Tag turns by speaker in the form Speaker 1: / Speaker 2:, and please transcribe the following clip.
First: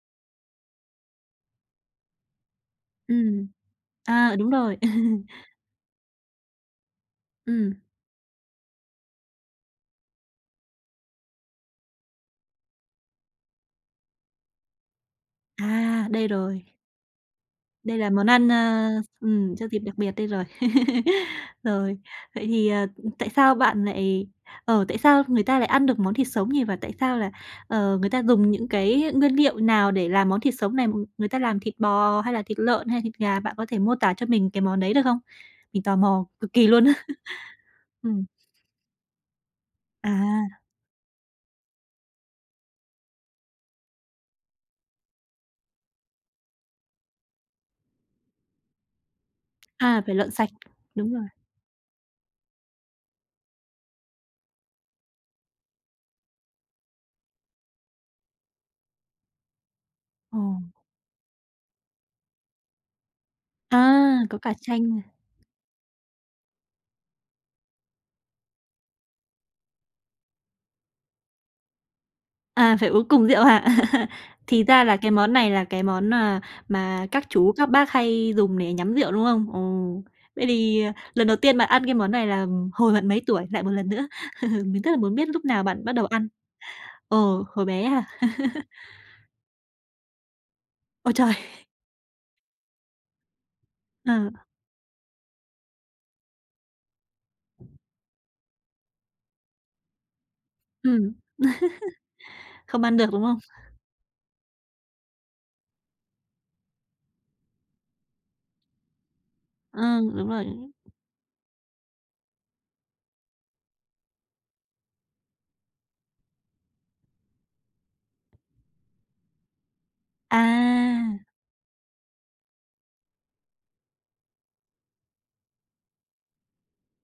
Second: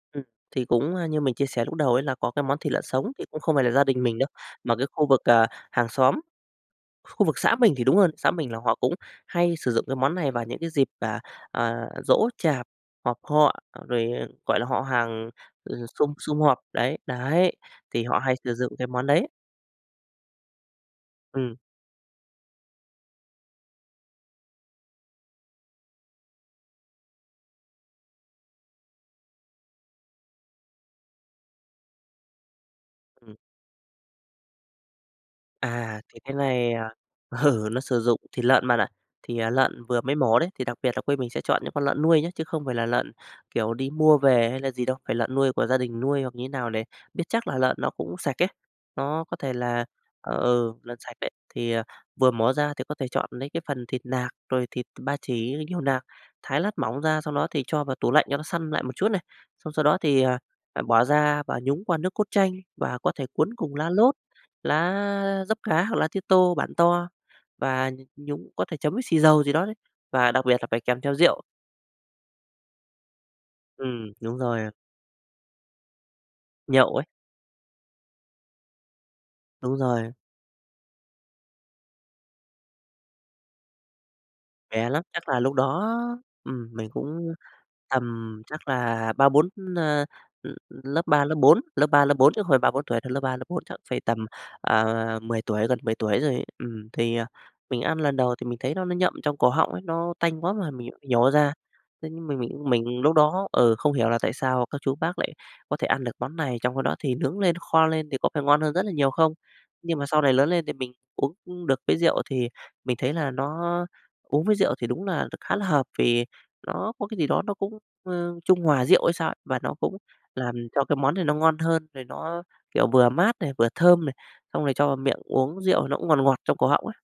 Speaker 1: Ừm, thì cũng, a, như mình chia sẻ lúc đầu ấy là có cái món thịt lợn sống thì cũng
Speaker 2: Ừm,
Speaker 1: không phải là gia đình mình đâu.
Speaker 2: à, đúng
Speaker 1: Mà
Speaker 2: rồi.
Speaker 1: cái khu vực, à, hàng xóm, khu vực xã mình
Speaker 2: Ừm.
Speaker 1: thì đúng hơn, xã mình là họ cũng hay sử dụng cái món này vào những cái dịp, à, à, giỗ chạp, họp họ rồi, gọi là, họ hàng, ờ,
Speaker 2: À,
Speaker 1: sum
Speaker 2: đây
Speaker 1: sum họp
Speaker 2: rồi.
Speaker 1: đấy, đấy,
Speaker 2: Đây
Speaker 1: thì
Speaker 2: là
Speaker 1: họ
Speaker 2: món
Speaker 1: hay
Speaker 2: ăn,
Speaker 1: sử
Speaker 2: ơ,
Speaker 1: dụng cái món đấy.
Speaker 2: ừm, cho dịp đặc biệt đây rồi.
Speaker 1: Ừm.
Speaker 2: Rồi. Vậy thì, à, ừm, tại sao bạn lại ờ, tại sao người ta lại ăn được món thịt sống nhỉ và tại sao là, ờ, người ta dùng những cái nguyên liệu nào để làm món thịt sống này, người ta làm thịt bò hay là thịt lợn hay thịt
Speaker 1: Ừm.
Speaker 2: gà? Bạn có thể mô tả cho mình cái món đấy được không? Mình tò
Speaker 1: À, thì
Speaker 2: mò
Speaker 1: cái
Speaker 2: cực kỳ
Speaker 1: này
Speaker 2: luôn
Speaker 1: à
Speaker 2: á!
Speaker 1: ừ, nó sử dụng
Speaker 2: Ừm.
Speaker 1: thịt lợn bạn ạ. Thì, à, lợn vừa mới mổ đấy,
Speaker 2: À.
Speaker 1: thì đặc biệt là quê mình sẽ chọn những con lợn nuôi nhá, chứ không phải là lợn, kiểu, đi mua về hay là gì đâu, phải lợn nuôi của gia đình nuôi hoặc như thế nào để biết chắc là lợn nó cũng sạch ấy, nó có thể là
Speaker 2: À, phải lợn sạch,
Speaker 1: ừ, lợn
Speaker 2: đúng
Speaker 1: sạch
Speaker 2: rồi.
Speaker 1: đấy, thì, à, vừa mổ ra thì có thể chọn nấy cái phần thịt nạc, rồi thịt ba chỉ nhiều nạc, thái lát mỏng ra, xong đó thì cho vào tủ lạnh cho nó săn lại một chút này, xong sau đó thì, à,
Speaker 2: Ồ.
Speaker 1: bỏ ra và nhúng qua nước cốt chanh và có thể cuốn cùng
Speaker 2: A,
Speaker 1: lá lốt,
Speaker 2: có cả chanh à.
Speaker 1: lá dấp cá hoặc lá tía tô bản to và nh nhúng có thể chấm với xì dầu gì đó đấy, và đặc biệt là phải kèm theo rượu.
Speaker 2: À, phải uống cùng rượu à?
Speaker 1: Ừm, đúng rồi
Speaker 2: Thì
Speaker 1: ạ.
Speaker 2: ra là cái món này là cái món nà
Speaker 1: Nhậu ấy.
Speaker 2: mà các chú, các bác hay dùng để nhắm rượu, đúng không? Ừ.
Speaker 1: Đúng rồi.
Speaker 2: Vậy thì lần đầu tiên bạn ăn cái món này là hồi bạn mấy tuổi, lại một lần nữa. Mình
Speaker 1: Trẻ
Speaker 2: rất là
Speaker 1: lắm,
Speaker 2: muốn biết
Speaker 1: chắc là
Speaker 2: lúc
Speaker 1: lúc
Speaker 2: nào bạn
Speaker 1: đó,
Speaker 2: bắt đầu ăn.
Speaker 1: ừm, mình cũng
Speaker 2: Ừ, hồi bé
Speaker 1: tầm
Speaker 2: à?
Speaker 1: chắc là 3, 4 ơ l lớp
Speaker 2: Ôi
Speaker 1: 3
Speaker 2: trời!
Speaker 1: lớp 4, lớp 3 lớp 4 chứ không phải 3, 4 tuổi đâu. Lớp 3 lớp 4, chắc phải tầm,
Speaker 2: Ừ.
Speaker 1: à, 10 tuổi, gần 10 tuổi rồi ấy. Ừm, thì, à, mình ăn lần đầu thì mình thấy nó nó nhậm trong cổ họng ấy, nó tanh quá mà
Speaker 2: Ừm.
Speaker 1: mình nhổ ra, thế nhưng mình mình
Speaker 2: Không ăn
Speaker 1: mình
Speaker 2: được,
Speaker 1: lúc
Speaker 2: đúng không?
Speaker 1: đó ừ, không hiểu là tại sao các chú bác lại có thể ăn được món này trong [unintelligible] đó thì nướng lên, kho lên thì có phải ngon hơn rất là nhiều không? Nhưng mà
Speaker 2: Ừm,
Speaker 1: sau
Speaker 2: đúng
Speaker 1: này
Speaker 2: rồi.
Speaker 1: lớn lên thì mình uống được cái rượu thì mình thấy là nó uống với rượu thì đúng là đ khá là hợp vì nó có cái gì đó nó cũng, ơ, trung hòa rượu hay sao ấy, và nó cũng làm cho cái món
Speaker 2: À!
Speaker 1: này nó ngon hơn rồi nó, kiểu, vừa mát này, vừa thơm này, xong rồi cho vào miệng uống rượu nó cũng ngọt ngọt trong cổ họng ấy.